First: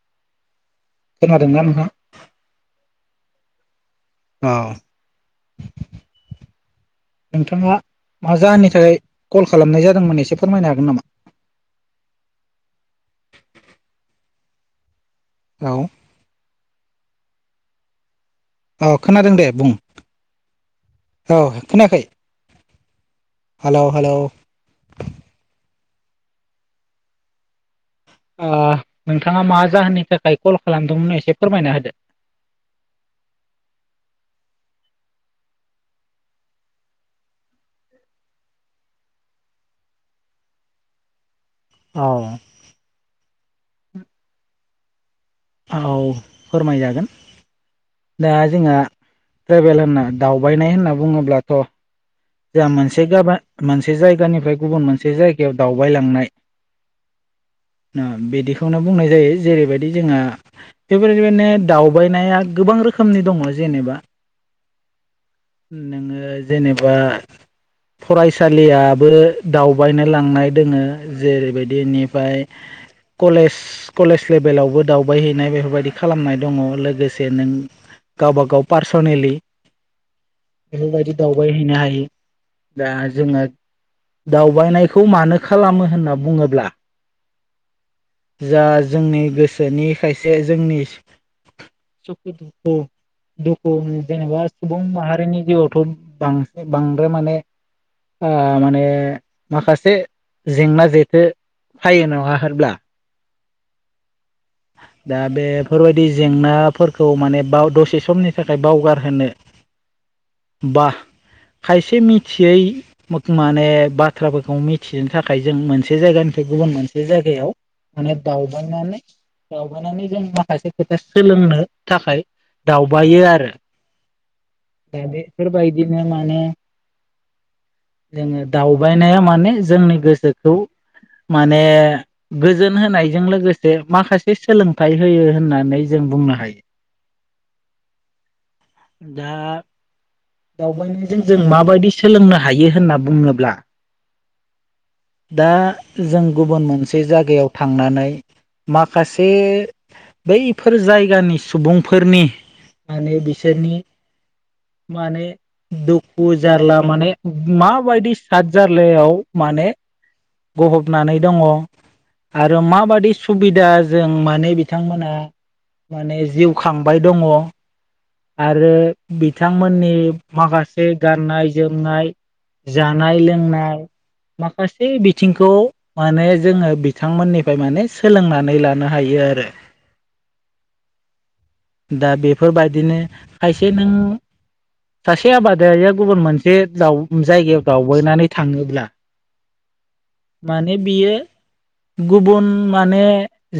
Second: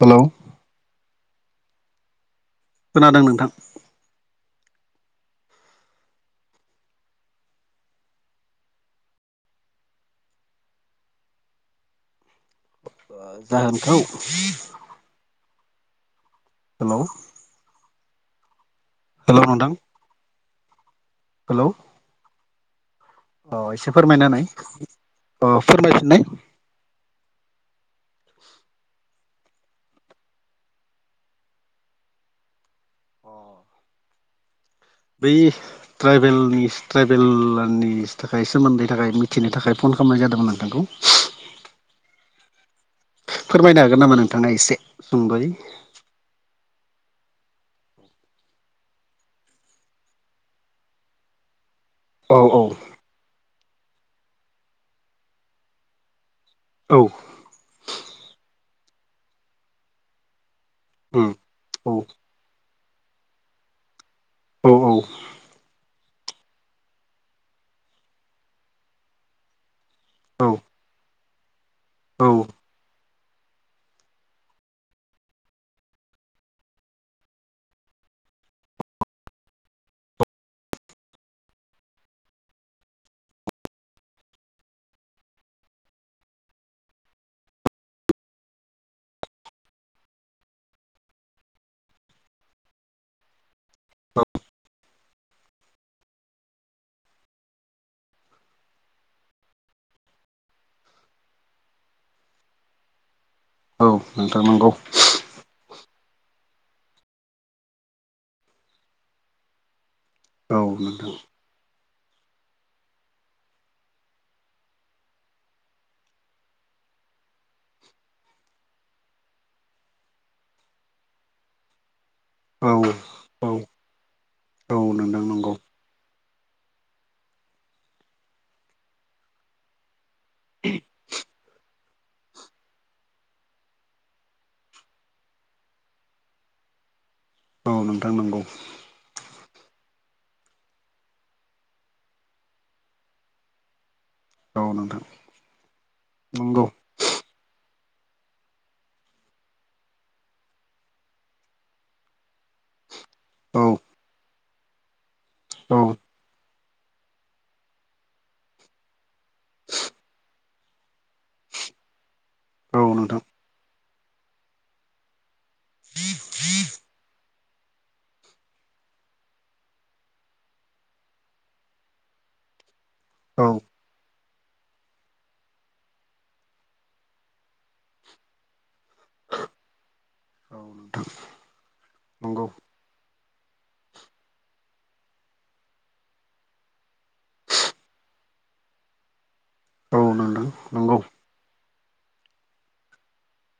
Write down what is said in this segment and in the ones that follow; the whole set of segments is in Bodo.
हेलौ खोनादोंना नोंथां खोनादों नोंथां औ नोंथाङा मा जाहोननि थाखाय कल खालामनाय जादोंमोन एसे फोरमायनो हागोन नामा [inaudible] जाहोनखौ औ हेलौ अ खोनादों हेलौ दे नोंथां बुं औ हेलौ खोनाखै अ एसे फोरमायना होनाय फोरमायफिननाय ओ नोंथाङा मा जाहोननि थाखाय कल खालामदोंमोन एसे फोरमायना होदो। अ बै ट्राइबेलनि ट्राइबेलनि थाखाय सोमोन्दैनि थाखाय मिथिनो थाखाय फन खालामनाय जादोंमोन नोंथांखौ। औ फोरमायनो हागोन नामा नोंथाङा एसे? सुंद'यै औ फोरमायजागोन। दा जोंहा ट्राइबेल होनना दावबायनाय होनना बुङोब्लाथ' औ औ जोंहा मोनसे गाबा मोनसे जायगानिफ्राय गुबुन मोनसे जायगायाव दावबायलांनाय औ बिदिखौनो बुंनाय जायो जेरैबायदि जोंहा उम बेबायदिबायनो औ दावबायनाया गोबां रोखोमनि दङ जेनेबा। औ औ ओ जेनेबा फरायसालियाबो दावबायनो लांनाय औ दोङो जेरैबायदि औ नेबाय कलेज कलेज लेभेलावबो दावबायहैनाय बेफोरबायदि खालामनाय दङ लोगोसे नों गावबा गाव पार्स'नेलि बेफोरबायदि दावबायहैनो हायो। दा जोङो दावबायनायखौ मानो खालामो होनना बुङोब्ला जा जोंनि गोसोनि खायसे जोंनि सखु‌‌ दुखु दुखु जेनेबा सुबुं माहारिनि जिउआवथ' बांसिन बांद्राय माने ओ माने माखासे जेंना जेथो थायो नङा होमब्ला? औ नोंथां नंगौ। बेफोरबायदि जेंनाफोरखौ माने बा दसे समनि थाखाय बावगारहोनो औ नोंथां एसे मिथियै माने बाथ्राफोरखौ मिथिनो थाखाय जों मोनसे जायगानिफ्राय गुबुन मोनसे मोनसे जायगायाव माने दावबायनानै दावबायनानै जों माखासे खोथा सोलोंनो थाखाय औ दावबायो औ आरो। औ दे नोंथां नंगौ बेेफोरबायदिनो माने जोङो दावबायनाया माने जोंनि गोसोखौ माने गोजोन होनायजों लोगोसे माखासे सोलोंथाइ होयो होननानै जों बुंनो हायो। औ नोंथां नंगौ। दा दावबायनायजों जों माबायदि सोलोंनो हायो होनना बुङोब्ला औ नोंथां दा जों गुबुन नंगौ मोनसे जायगायाव थांनानै माखासे बैफोर जायगानि सुबुंफोरनि माने औ बिसोरनि [inaudible] माने औ दुखु जारला माने माबायदि साद जार्लायाव माने गहबनानै दङ आरो औ माबादि नोंथां सुबिदाजों माने बिथांमोनहा माने जिउ खांबाय दङ। आरो बिथांमोननि माखासे गाननाय जोमनाय जानाय औ लोंनाय माखासे बिथिंखौ माने जोङो बिथांमोननिफ्राय माने सोलोंनानै लानो हायो आरो। औ नोंथां। दा नंगौ बेफोरबायदिनो खायसे नों सासे आबादारिया गुबुन मोनसे द जायगायाव दावबायनानै थाङोब्ला औ नोंथां माने नंगौ बियो गुबुन माने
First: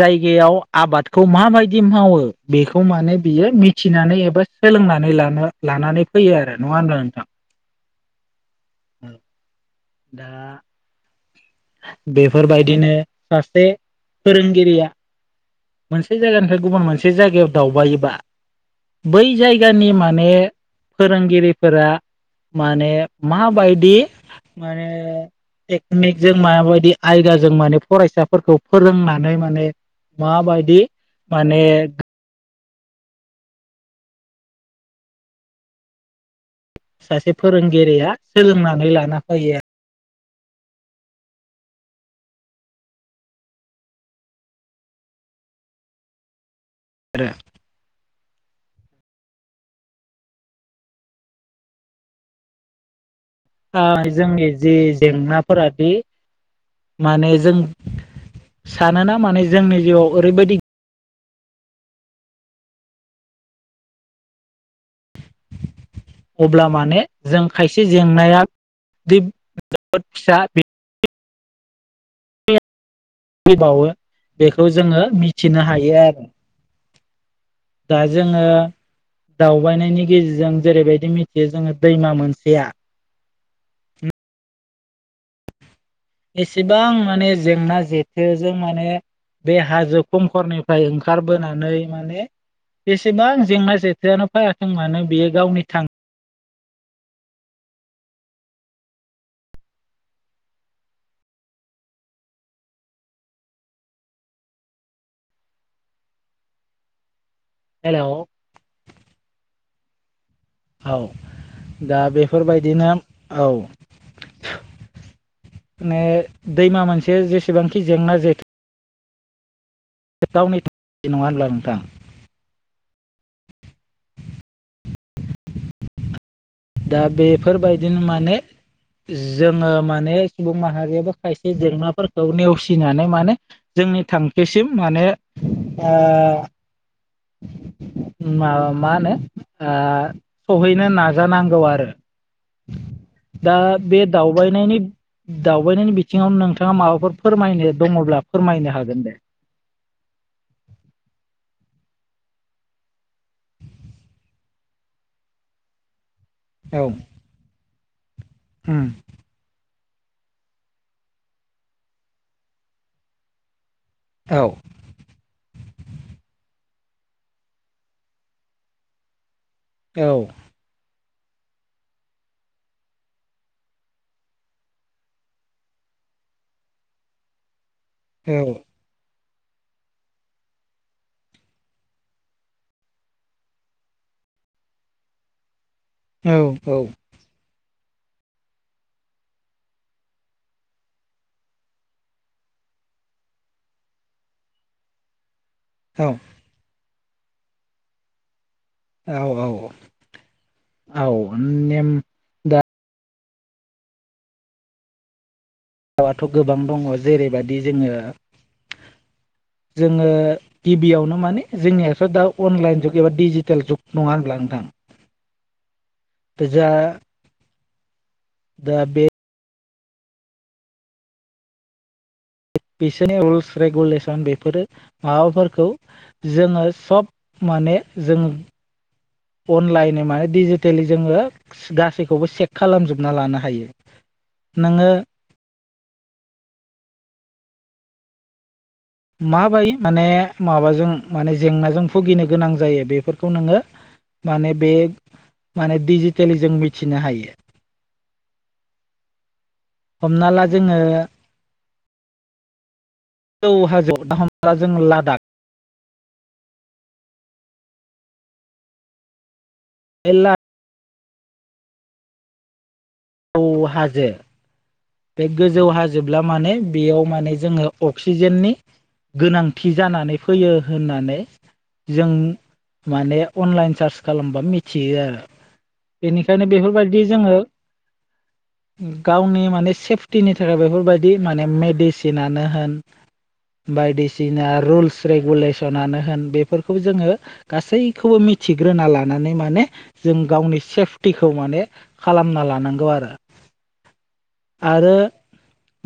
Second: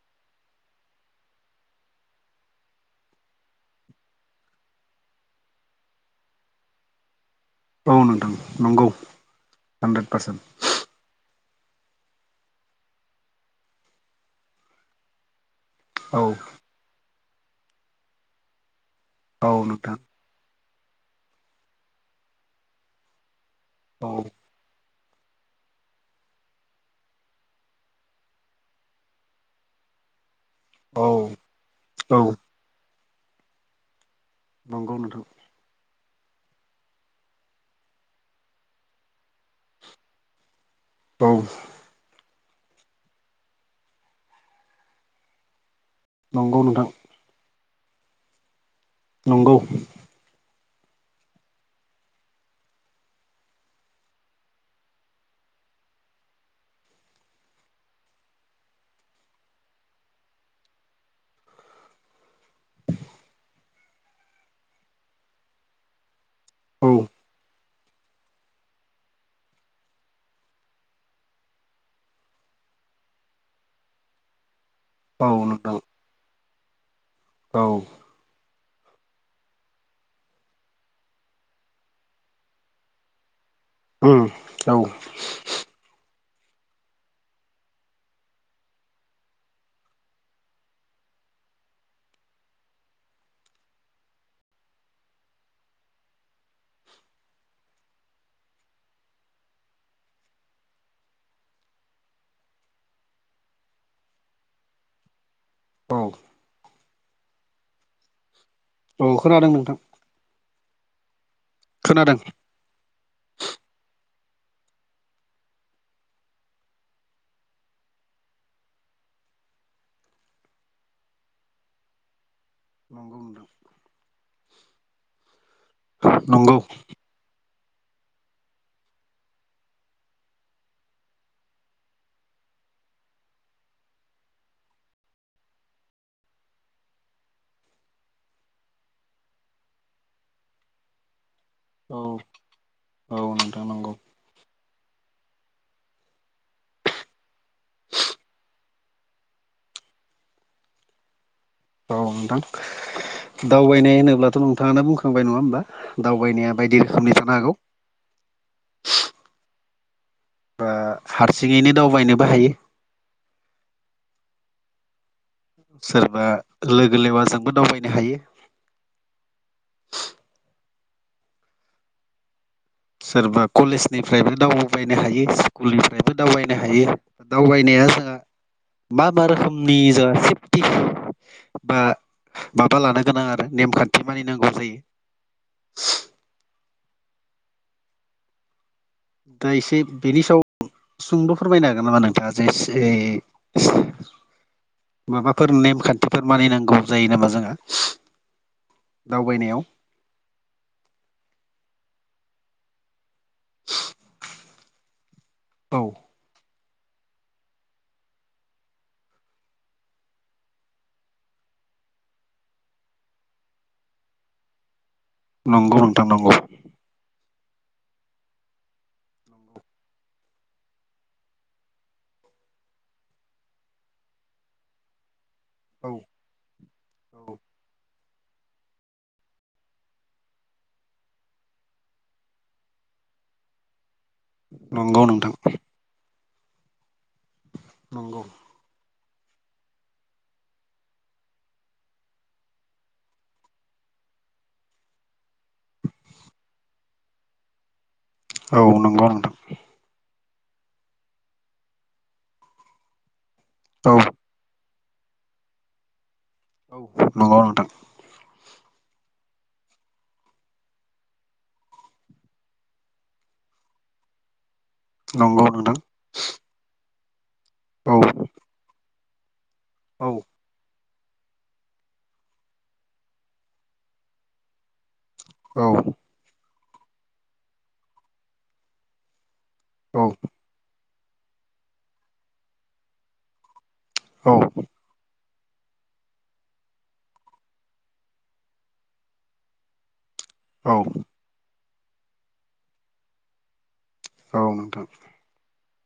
जायगायाव आबादखौ माबायदि मावो बेखौ माव माने बियो मिथिनानै एबा सोलोंनानै लानो लानानै फैयो आरो नङा होनबा नोंथां? औ नोंथां नंगौ हानद्रेद दा पारसेन्ट। बेफोरबायदिनो सासे फोरोंगिरिया औ मोनसे जायगानिफ्राय गुबुन मोनसे जायगायाव दावबायोबा बै औ जायगानि नोंथां माने फोरोंगिरिफोरा माने मा बायदि औ माने टेकनिकजों माबायदि आयदाजों माने फरायसाफोरखौ फोरोंनानै माने माबायदि औ माने औ नंगौ नोंथां सासे फोरोंगिरिया सोलोंनानै लाना फैयो आरो। औ नंगौ नोंथां आरो नंगौ जोंनि जि जेंनाफोरा बि माने जों सानोना माने जोंनि जिउआव ओरैबायदि अब्ला औ माने जों खायसे जेंनाया जोबोद फिसा फैबावो बेखौ जोङो औ मिथिनो नोंथां हायो आरो। औ दा जोङो दावबायनायनि गेजेरजों जेरैबायदि मिथियो जोङो दैमा मोनसेया उम औ एसेबां माने जेंना जेथोजों माने बे हाजो खमखरनिफ्राय ओंखारबोनानै माने बेसेबां जेंना जेंथायआनो फैयाथों मानो बेयो गावनि थां औ हेलौ अ खोनादों नोंथां औ दा खोनादों बेफोरबायदिनो औ माने दैमा मोनसे जेसेबांखि जेंना जेथो गावनि थाखाय नङा होनब्ला नोंथां? नंगौ नोंथां नंगौ दा बेफोरबायदिनो माने जोङो माने सुबुं माहारियाबो खायसे जेंनाफोरखौ नेवसिनानै माने जों जोंनि थांखिसिम माने ओ मा मा होनो सहैनो नाजानांगौ। बाला औ आरो औ दा नोंथां नंगौ बे दावबायनायनि दावबायनायनि बिथिङाव नोंथाङा माबाफोर फोरमायनो दङब्ला फोरमायनो हागोन। [unintelligible] औ नोंथां दावबायनाय होनोब्लाथ' नोंथाङानो बुंखांबाय नङा होमबा? दावबायनाया बायदि औ रोखोमनि थानो हागौ। उम बा हारसिङैनो दावबायनोबो हायो। औ सोरबा लोगो लेवाजोंबो दावबायनो हायो। औ सोरबा कलेजनिफ्रायबो दावबायबायनो हायो स्कुलनिफ्रायबो दावबायनो हायो दावबायनाया जोंहा औ मा मा रोखोमनि जोंहा सेफटि बा माबा लानो गोनां आरो नेमखान्थि मानिनांगौ जायो। औ औ दा एसे बेनि सायाव सुंद' फोरमायनो हागोन नामा नोंथाङा जे ओइ माबा फोर नेमखान्थिफोर मानिनांगौ जायो नामा जोंहा? औ औ दावबायनायाव औ नेम दा औ रावथ' गोबां दङ जेरैबायदि जोङो जोङो गिबियावनो माने जोंनियाथ' दा अनलाइन जुग एबा डिजिटेल जुग नङा होनब्ला नोंथां? नंगौ नंगौ। बे जा दा बे बिसोरनि रुल्स रेगुलेसन बेफोरो माबाफोर खौ औ जोङो सब औ माने जों अनलाइन माने डिजिटेलि जोङो गासैखौबो चेक खालामजोबना लानो हायो। नोङो नंगौ नोंथां। नंगौ माबाय माने माबाजों माने जेंनाजों भुगिनो गोनां जायो बेफोरखौ नोङो माने बे माने डिजिटेलि जों मिथिनो हायो। औ नंगौ नोंथां। हमना ला जोङो गोजौ औ [unintelligible] जों लादाख औ नंगौ नोंथां। एला गोजौ हाजो बे नंगौ गोजौ नोंथां हाजोब्ला माने बेयाव माने जोङो औ अक्सिजेननि गोनांथि औ जानानै फैयो। होननानै जों माने अनलाइन सार्च खालामबा मिथियो आरो। औ बेनिखायनो बेफोरबायदि जोङो गावनि मा औ सेफटिनि थाखाय बेफोरबायदि माने मेडिसिनानो होन औ बायदिसिना रुल्स रेगुले सनानो होन बेफोरखौ जोङो गासैखौबो मिथिग्रोना लानानै माने जों गावनि औ सेफटिखौ माने खालामना लानांगौ आरो। नोंथां आरो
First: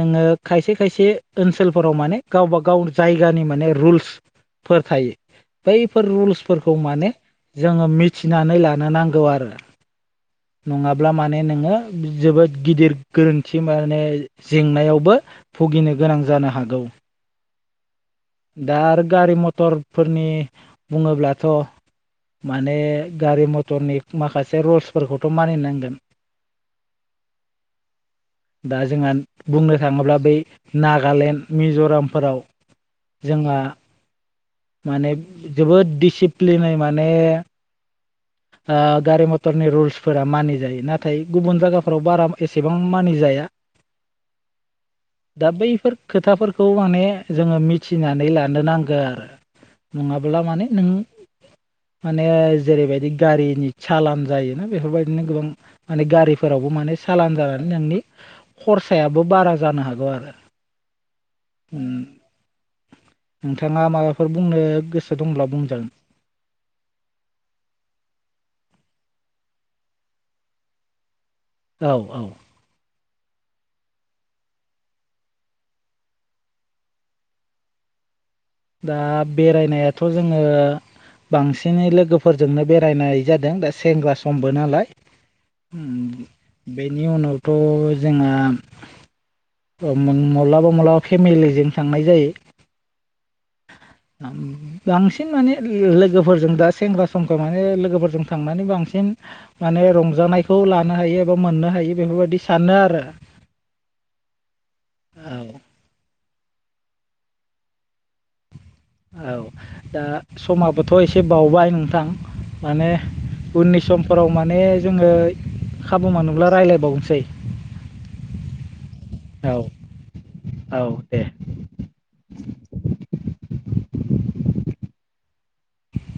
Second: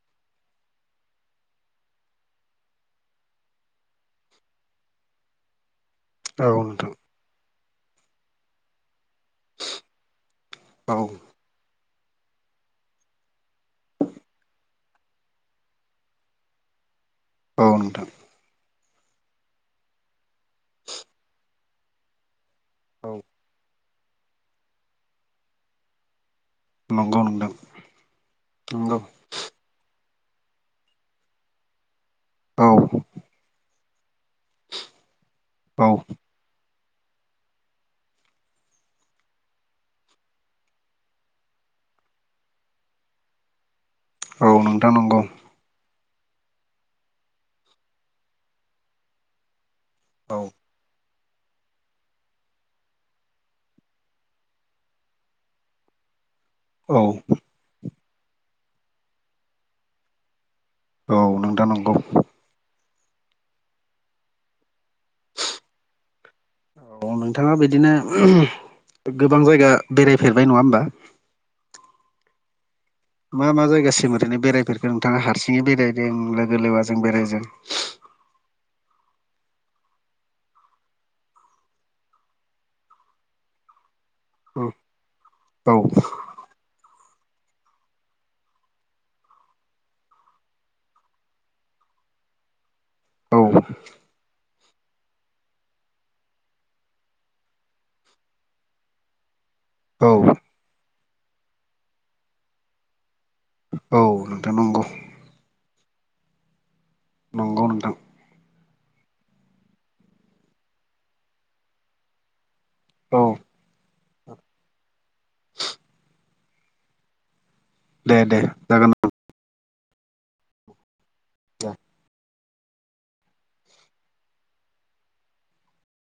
नोङो खायसे खायसे ओनसोलफोराव माने गावबा गाव जायगानि माने रुल्स फोर थायो। बैफोर औ रुल्सफोरखौ नोंथां माने जोङो मिथिनानै लानो नांगौ आरो। औ नङाब्ला माने नोङो जोबोद गिदिर गोरोन्थि माने जेंनायावबो भुगिनो गोनां जानो हागौ। औ नोंथां दा आरो गारि मथरफोरनि बुङोब्लाथ' माने औ गारि मथरनि माखासे रुल्सफोरखौथ' मानिनांगोन। नंगौ नोंथां दा नंगौ जोंहा बुंनो थाङोब्ला बै नागालेण्ड, मिज'राम, औ जोंहा माने औ जोबोद दिसिप्लिनै माने ओ गारि मथरनि रुल्सफोरा मानि जायो नाथाय गुबुन जागाफोराव बारा एसेबां मानि जा जाया औ नोंथां नंगौ। खोथाफोरखौ माने जोङो मिथिनानै लानो नांगौ आरो। औ नङाब्ला माने नों माने जेरैबायदि गारिनि सालान जायोना बेफोरबायदिनो गोबां माने गारिफोरावबो माने औ सालान जानानै नोंनि खरसायाबो बारा जानो हागौ आरो। औ नोंथां उम नंगौ। नोंथाङा माबाफोर बुंनो गोसो दंब्ला बुंजागोन। औ नोंथाङा बिदिनो गोबां जायगा बेरायफेरबाय नङा होनबा? औ औ मा मा जायगासिम ओरैनो बेरायफेरफोरखो नोंथाङा हारसिङै बेरायदों लोगो लेवाजों बेरायदों? [inaudible] दा बेरायनायाथ' जोङो बांसिनै लोगोफोरजोंनो बेरायनाय जादों दा सेंग्रा समबो नालाय उम औ बे बेनि उनावथ' जोंहा माब्लाबा माब्लाबा फेमिलिजों थांनाय जायो। [inaudible] बांसिन माने लोगोफोरजों दा सेंग्रा समखाय माने लोगोफोरजों थांनानै बांसिन माने औ रंजानायखौ लानो हायो एबा मोननो हायो बेफोरबायदि सानो आरो। औ नोंथां नंगौ। औ नंगौ नोंथां औ दा समाबोथ' एसे बावबाय नोंथां। माने औ उननि सम समफोराव माने जोङो खाबु मोनोब्ला रायज्लायबावनोसै। दे दे जागोन औ औ औ दे। द [inaudible]